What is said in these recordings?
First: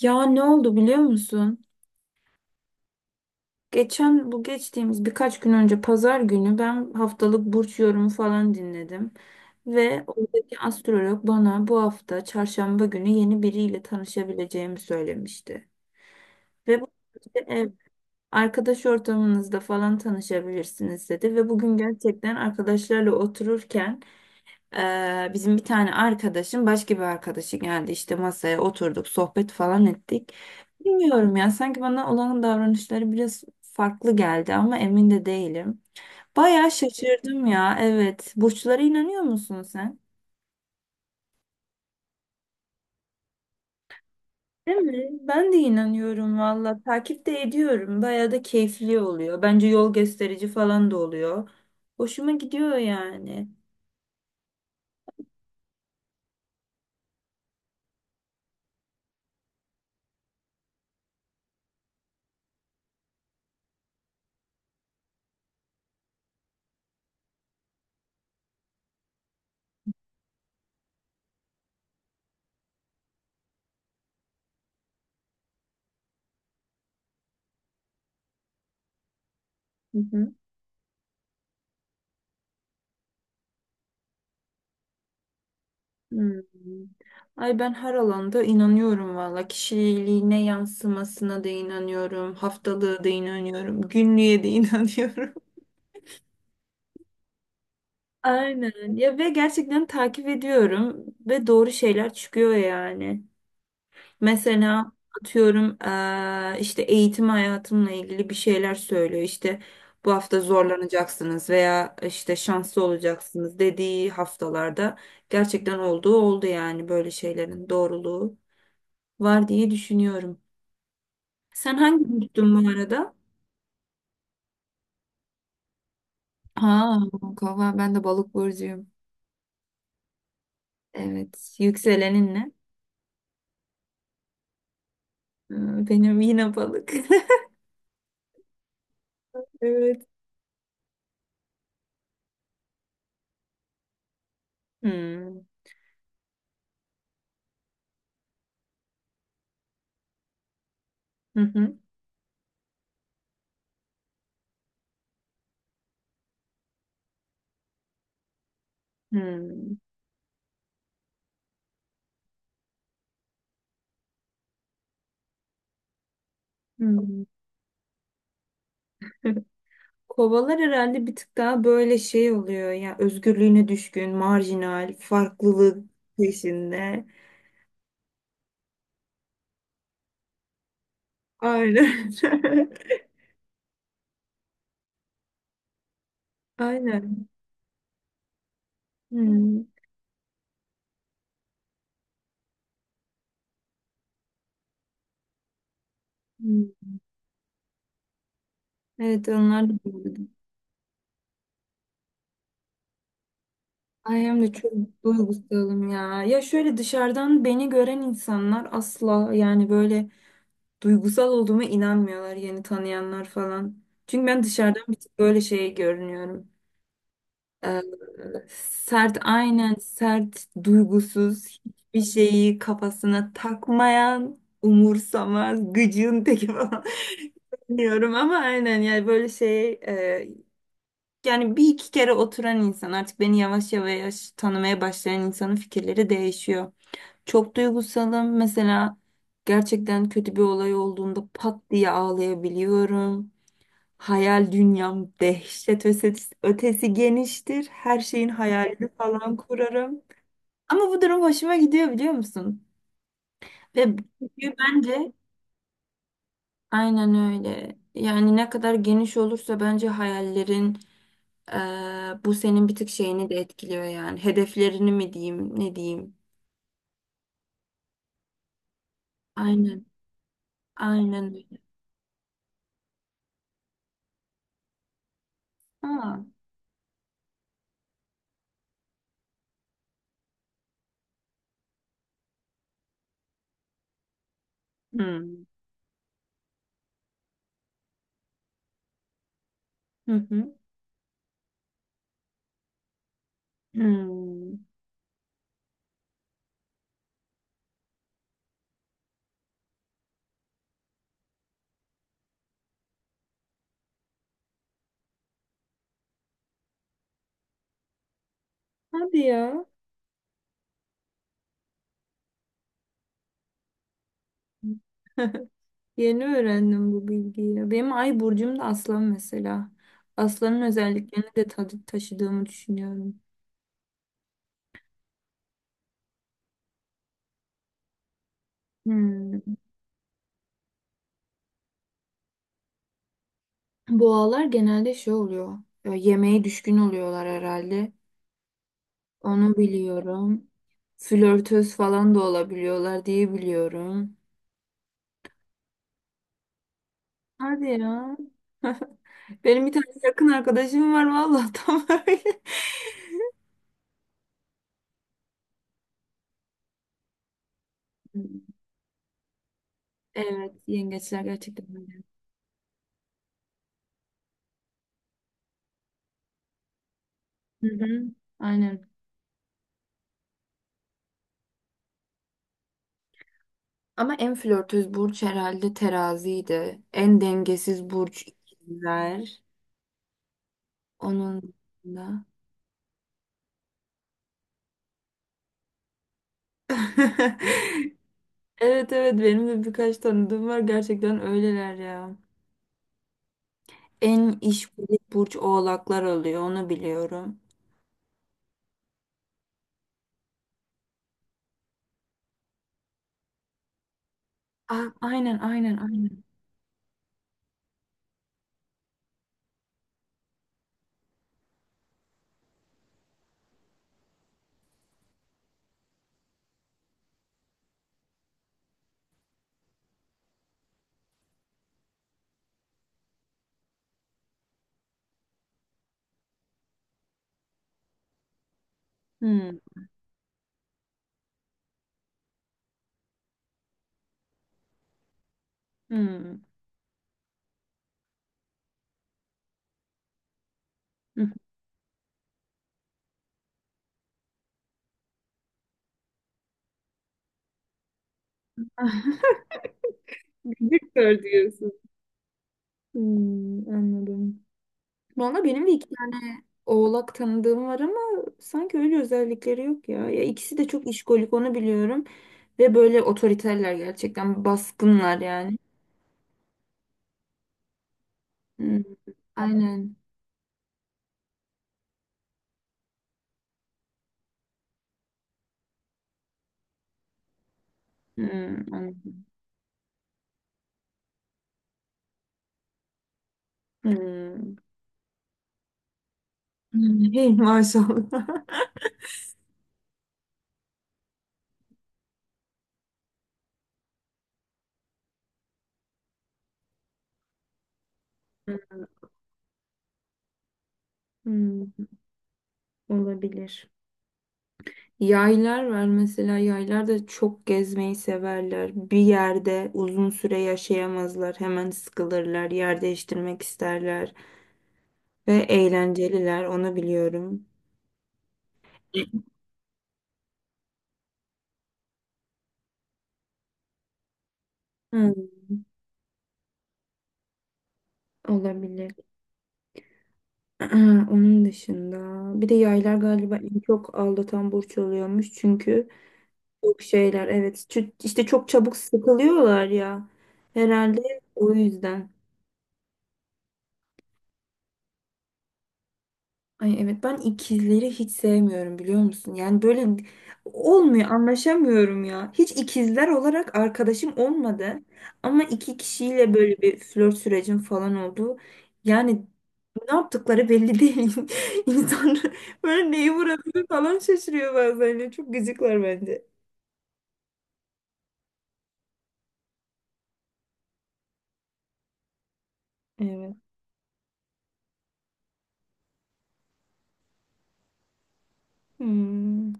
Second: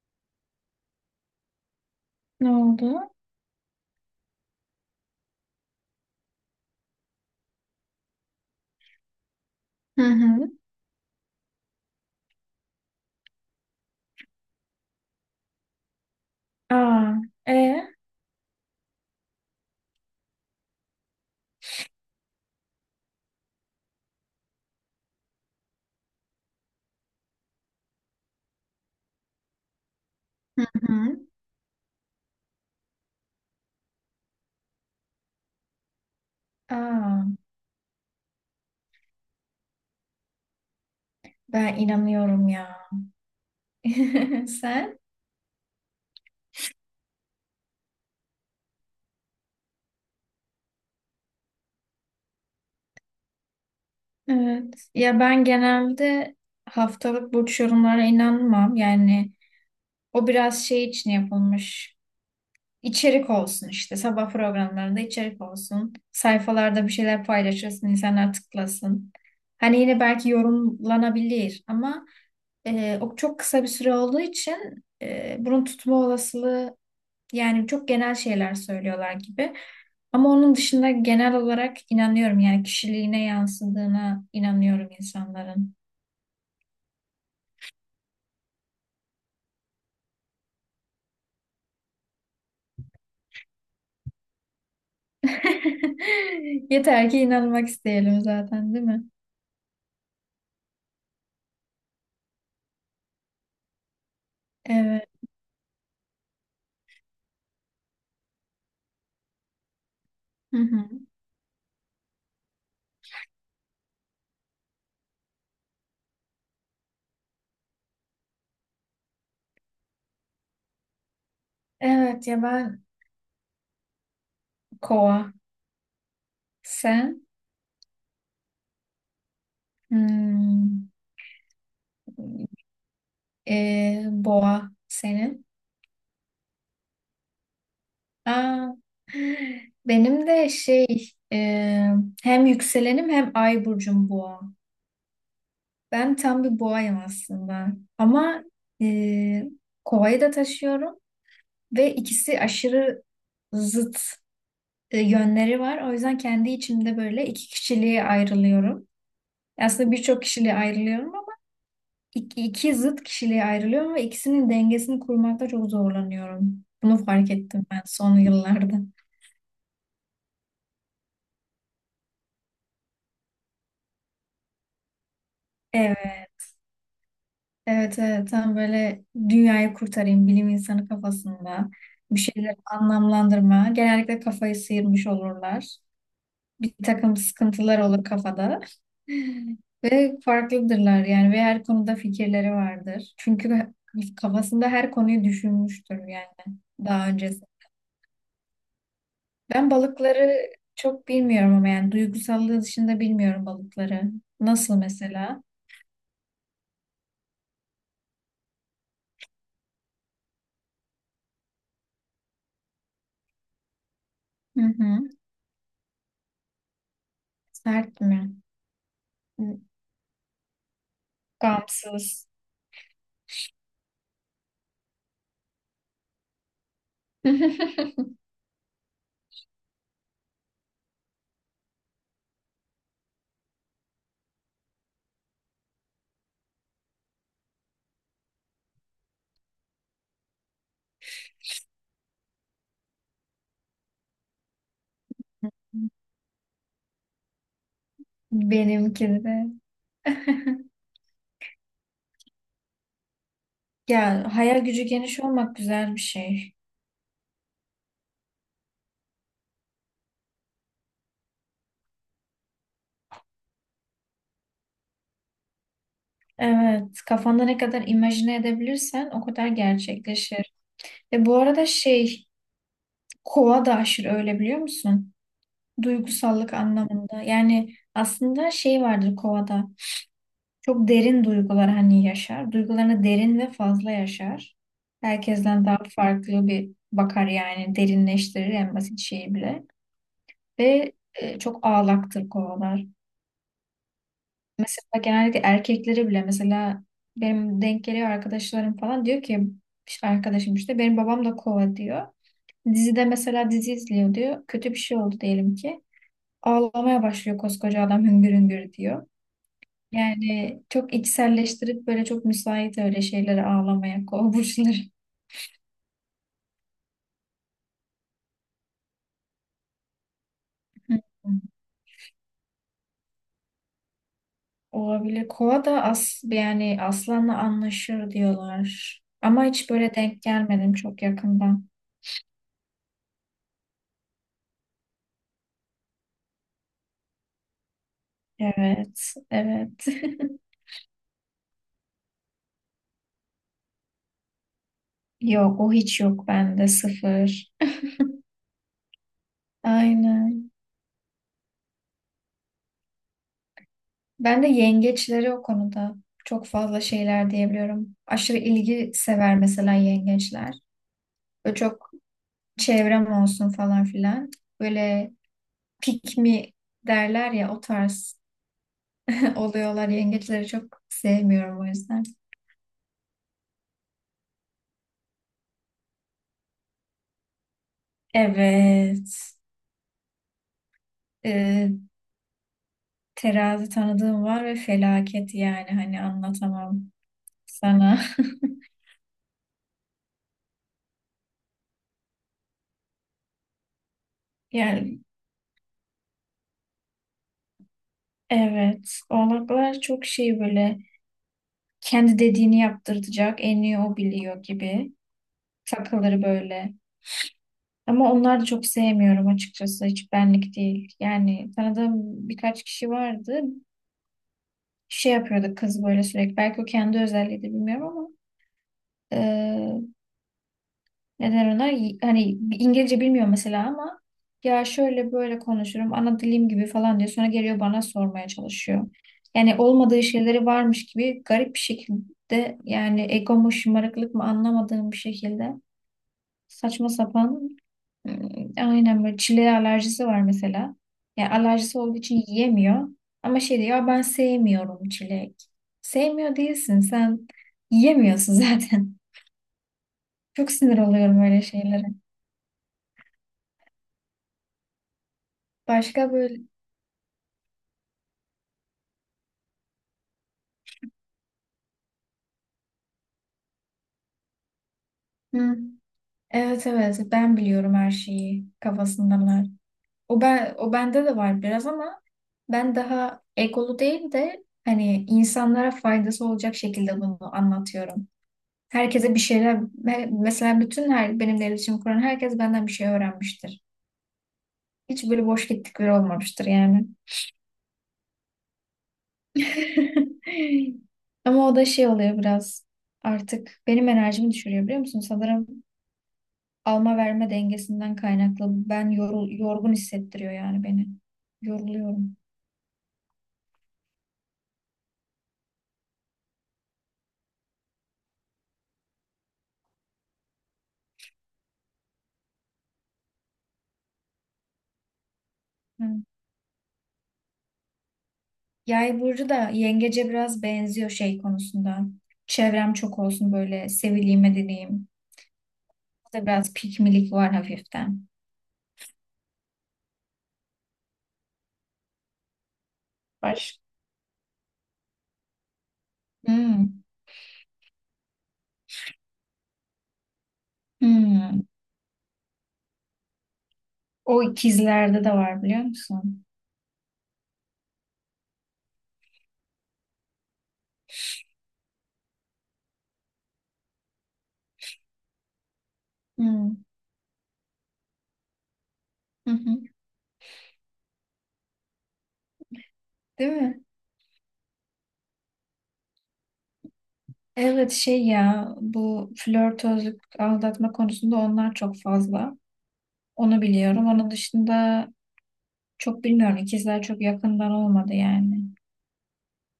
Ya ne oldu biliyor musun? Ne oldu? Geçen bu geçtiğimiz birkaç gün önce pazar günü ben haftalık burç yorumu falan dinledim. Hı Ve hı. oradaki astrolog bana bu hafta çarşamba günü yeni biriyle tanışabileceğimi söylemişti. Ve bu Aa. işte e, ev, arkadaş ortamınızda falan tanışabilirsiniz dedi. Ve bugün gerçekten arkadaşlarla otururken bizim bir tane arkadaşım başka bir arkadaşı geldi işte masaya oturduk sohbet falan ettik. Hı hı. Bilmiyorum ya sanki bana olan davranışları biraz farklı geldi ama emin de değilim. Bayağı Aa, şaşırdım ya, evet. Burçlara inanıyor musun sen? ben inanıyorum ya. Değil Sen? mi? Ben de inanıyorum valla. Takip de ediyorum. Bayağı da keyifli oluyor. Bence yol gösterici falan da oluyor. Hoşuma gidiyor yani. Evet. Ya ben genelde haftalık burç yorumlara inanmam. Yani o biraz şey için yapılmış. İçerik olsun işte. Sabah programlarında içerik olsun. Sayfalarda bir şeyler paylaşırsın, insanlar tıklasın. Hani yine belki yorumlanabilir ama o çok kısa bir süre olduğu için bunun tutma olasılığı. Yani çok genel şeyler söylüyorlar gibi. Hı Ama hı. onun dışında genel olarak inanıyorum, yani kişiliğine yansıdığına inanıyorum insanların. Hmm. Ay ben her alanda inanıyorum valla. Kişiliğine yansımasına da inanıyorum. Haftalığı da inanıyorum. Günlüğe de inanıyorum. Yeter ki inanmak isteyelim zaten, değil Aynen. mi? Ya ve gerçekten takip ediyorum ve doğru şeyler çıkıyor yani. Mesela Evet. atıyorum işte eğitim hayatımla ilgili bir şeyler söylüyor. İşte bu hafta Hı hı. zorlanacaksınız veya işte şanslı olacaksınız dediği haftalarda gerçekten olduğu oldu, yani böyle şeylerin doğruluğu var diye düşünüyorum. Sen hangi Evet ya, burçtun bu ben arada? kova. Ha, Sen? kova, ben de balık burcuyum. Hmm. Evet, yükselenin ne? Boğa senin. Hmm, benim yine balık. Aa, Evet. benim de şey, e, hem yükselenim hem ay burcum boğa. Hmm. Ben tam bir boğayım aslında. Ama e, kovayı da taşıyorum Hı hı. ve ikisi aşırı zıt yönleri var. O yüzden kendi içimde böyle iki kişiliğe ayrılıyorum. Hmm. Aslında birçok kişiliğe ayrılıyorum ama iki zıt kişiliğe ayrılıyorum ve ikisinin dengesini kurmakta çok zorlanıyorum. Bunu Hmm. fark ettim ben son yıllarda. Kovalar herhalde bir tık daha böyle şey oluyor ya, özgürlüğüne düşkün, marjinal, farklılık Evet, peşinde. evet, evet. Tam böyle dünyayı kurtarayım, bilim insanı kafasında Aynen. bir şeyleri anlamlandırma. Genellikle kafayı sıyırmış olurlar. Bir takım Aynen. sıkıntılar olur kafada. Hmm. Ve farklıdırlar yani ve her konuda fikirleri vardır. Çünkü kafasında her konuyu düşünmüştür yani Hmm. daha öncesi. Evet, onlar Ben da böyle. balıkları çok bilmiyorum ama yani duygusallığı dışında bilmiyorum balıkları. Ay hem de çok Nasıl mesela? duygusalım ya. Ya şöyle dışarıdan beni gören insanlar asla, yani böyle duygusal olduğuma inanmıyorlar, yeni tanıyanlar falan. Çünkü ben Hı dışarıdan bir hı. tık böyle şey görünüyorum. Ee, Sert mi? sert, aynen, sert, duygusuz, hiçbir Gamsız. şeyi kafasına takmayan, umursamaz, gıcığın teki falan. Bilmiyorum ama aynen, yani böyle şey yani bir iki kere oturan insan, artık beni yavaş yavaş tanımaya başlayan insanın fikirleri değişiyor. Çok duygusalım. Mesela gerçekten kötü bir olay olduğunda pat diye ağlayabiliyorum. Hayal dünyam dehşet ötesi, ötesi geniştir. Her şeyin hayalini Benimki falan de. kurarım. Ama bu durum hoşuma gidiyor, biliyor musun? Ve Ya, çünkü hayal gücü bence geniş olmak güzel bir şey. aynen öyle. Yani ne kadar geniş olursa bence hayallerin bu senin bir tık şeyini de etkiliyor yani. Hedeflerini mi diyeyim, ne diyeyim? Evet, kafanda ne kadar imajine edebilirsen o kadar Aynen, gerçekleşir. aynen Ve bu öyle. arada şey, kova da aşırı öyle, biliyor musun? Aa. Duygusallık anlamında. Yani aslında şey vardır kovada. Çok derin duygular hani yaşar. Duygularını derin ve fazla yaşar. Hmm. Herkesten daha farklı bir bakar, yani derinleştirir en basit şeyi bile. Hı hı. Ve çok ağlaktır kovalar. Hmm. Mesela genellikle erkeklere bile, mesela benim denk geliyor arkadaşlarım falan, diyor ki işte arkadaşım, işte benim babam da kova diyor. Dizide mesela dizi izliyor diyor. Kötü bir şey oldu diyelim ki. Ağlamaya başlıyor koskoca adam hüngür hüngür diyor. Hadi ya. Yani çok içselleştirip böyle çok müsait öyle şeylere ağlamaya kova burçları. Yeni öğrendim bu bilgiyi ya. Benim ay burcum da aslan mesela. Aslanın Hı. özelliklerini de tadı taşıdığımı düşünüyorum. Olabilir. Kova da yani aslanla anlaşır diyorlar. Ama Hmm. hiç böyle denk gelmedim çok yakından. Boğalar genelde şey oluyor ya, yemeğe düşkün oluyorlar herhalde. Evet, Onu evet. biliyorum. Flörtöz falan da olabiliyorlar diye biliyorum. Yok, o hiç yok bende, sıfır. Hadi ya. Benim bir tane yakın Aynen. arkadaşım var vallahi tam öyle. Ben de yengeçleri o konuda çok fazla şeyler diyebiliyorum. Aşırı ilgi sever mesela Evet, yengeçler. yengeçler Böyle gerçekten çok öyle. çevrem olsun falan filan. Böyle pick me derler ya, o Hı hı. tarz Aynen. oluyorlar. Yengeçleri çok sevmiyorum o yüzden. Ama en flörtöz burç herhalde teraziydi. En dengesiz burç Evet. ikizler. Onun Ee, da. Terazi tanıdığım var ve felaket, yani hani anlatamam sana. Evet, evet, benim de birkaç tanıdığım var, gerçekten öyleler ya. En Yani işkolik burç oğlaklar oluyor, onu biliyorum. evet, oğlaklar çok şey böyle, kendi dediğini yaptırtacak, en iyi o biliyor A gibi aynen, aynen, takılır aynen. böyle. Ama onları da çok sevmiyorum açıkçası, hiç benlik değil. Yani tanıdığım birkaç kişi vardı, şey yapıyordu kız böyle sürekli. Belki o kendi özelliği de, bilmiyorum, ama neden ona? Hani İngilizce bilmiyor mesela, ama ya şöyle böyle konuşurum, ana dilim gibi falan diyor. Sonra geliyor bana sormaya çalışıyor. Yani Hmm, olmadığı şeyleri varmış gibi, garip bir şekilde, yani ego mu şımarıklık mı anlamadığım bir şekilde hmm. saçma sapan. ım, aynen, böyle çileğe alerjisi var mesela. Yani alerjisi olduğu için yiyemiyor. Ama şey diyor: "Ya ben sevmiyorum çilek." Sevmiyor değilsin sen, yiyemiyorsun zaten. Çok sinir oluyorum Victor öyle diyorsun. şeylere. Hmm, anladım. Valla benim de iki Başka böyle. tane oğlak tanıdığım var ama sanki öyle özellikleri yok ya. Ya ikisi de çok işkolik, onu biliyorum. Ve böyle otoriterler, gerçekten baskınlar Hı. yani. Evet, evet, ben biliyorum her şeyi Hmm, kafasındalar. aynen. O bende de var biraz, ama ben daha egolu değil de, hani insanlara faydası olacak şekilde bunu anlatıyorum. Hmm, Herkese bir anladım. şeyler, mesela bütün, her benimle iletişim kuran herkes benden bir şey öğrenmiştir. Hmm. Hiç böyle boş gittik biri olmamıştır yani. Hmm, hey maşallah. Ama o da şey oluyor biraz, artık benim enerjimi düşürüyor, biliyor musun? Sanırım alma verme dengesinden kaynaklı. Ben yorgun hissettiriyor yani beni. Hmm, Yoruluyorum. olabilir. Yaylar var mesela, yaylar da çok gezmeyi severler. Bir yerde uzun süre yaşayamazlar. Hemen sıkılırlar. Yer değiştirmek isterler. Ve Hı. eğlenceliler, onu biliyorum. Yay burcu da yengece biraz benziyor şey konusunda. Çevrem çok olsun, böyle sevileyim, edineyim. Hmm, Burada biraz pikmilik var hafiften. olabilir. Onun dışında bir de yaylar galiba en Baş. çok aldatan burç oluyormuş, çünkü çok Hmm. şeyler, evet, işte çok çabuk sıkılıyorlar ya, herhalde Hmm. o yüzden. O ikizlerde de var, biliyor musun? Ay evet, ben ikizleri hiç sevmiyorum, biliyor musun? Yani böyle olmuyor, anlaşamıyorum ya. Hiç ikizler olarak arkadaşım olmadı. Ama iki kişiyle Hmm. böyle bir flört sürecim falan oldu. Yani Hı hı. ne yaptıkları belli değil. İnsan böyle neyi Değil mi? vurabilir falan şaşırıyor bazen ya. Çok gıcıklar bence. Evet, şey ya, bu flörtözlük aldatma konusunda onlar çok fazla. Evet. Onu biliyorum. Onun dışında çok bilmiyorum. İkizler çok yakından olmadı yani. Hmm.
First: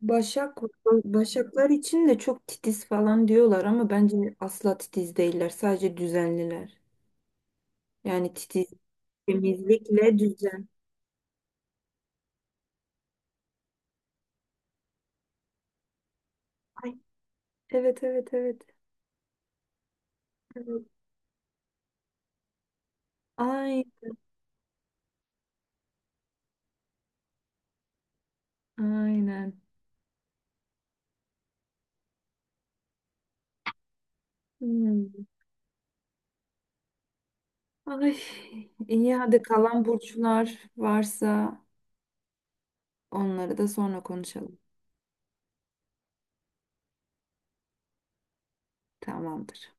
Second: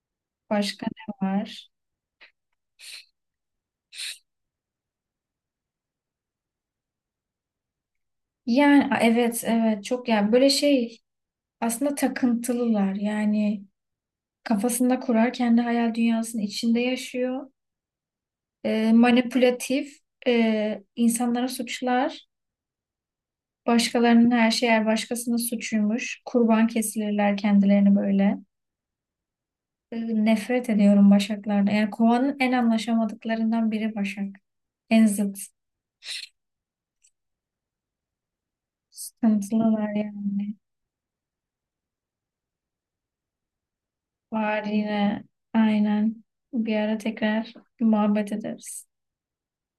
Başak, Başka ne başaklar var? için de çok titiz falan diyorlar ama bence asla titiz değiller. Sadece düzenliler. Yani titiz. Yani evet, evet, çok Temizlikle yani böyle düzen. şey, aslında takıntılılar. Yani kafasında kurar, kendi hayal dünyasının içinde Ay, yaşıyor. evet, evet, evet. Manipülatif, Evet. İnsanlara suçlar. Ay, Başkalarının her şeyi, her başkasının suçuymuş. Kurban kesilirler kendilerini böyle. aynen. Nefret ediyorum Başaklar'da. Yani kovanın en anlaşamadıklarından biri Başak. En Hmm. zıt. Ay, iyi, hadi kalan Sıkıntılılar yani. burçlar varsa onları da sonra konuşalım. Var yine. Aynen. Bir ara tekrar muhabbet ederiz. Tamamdır.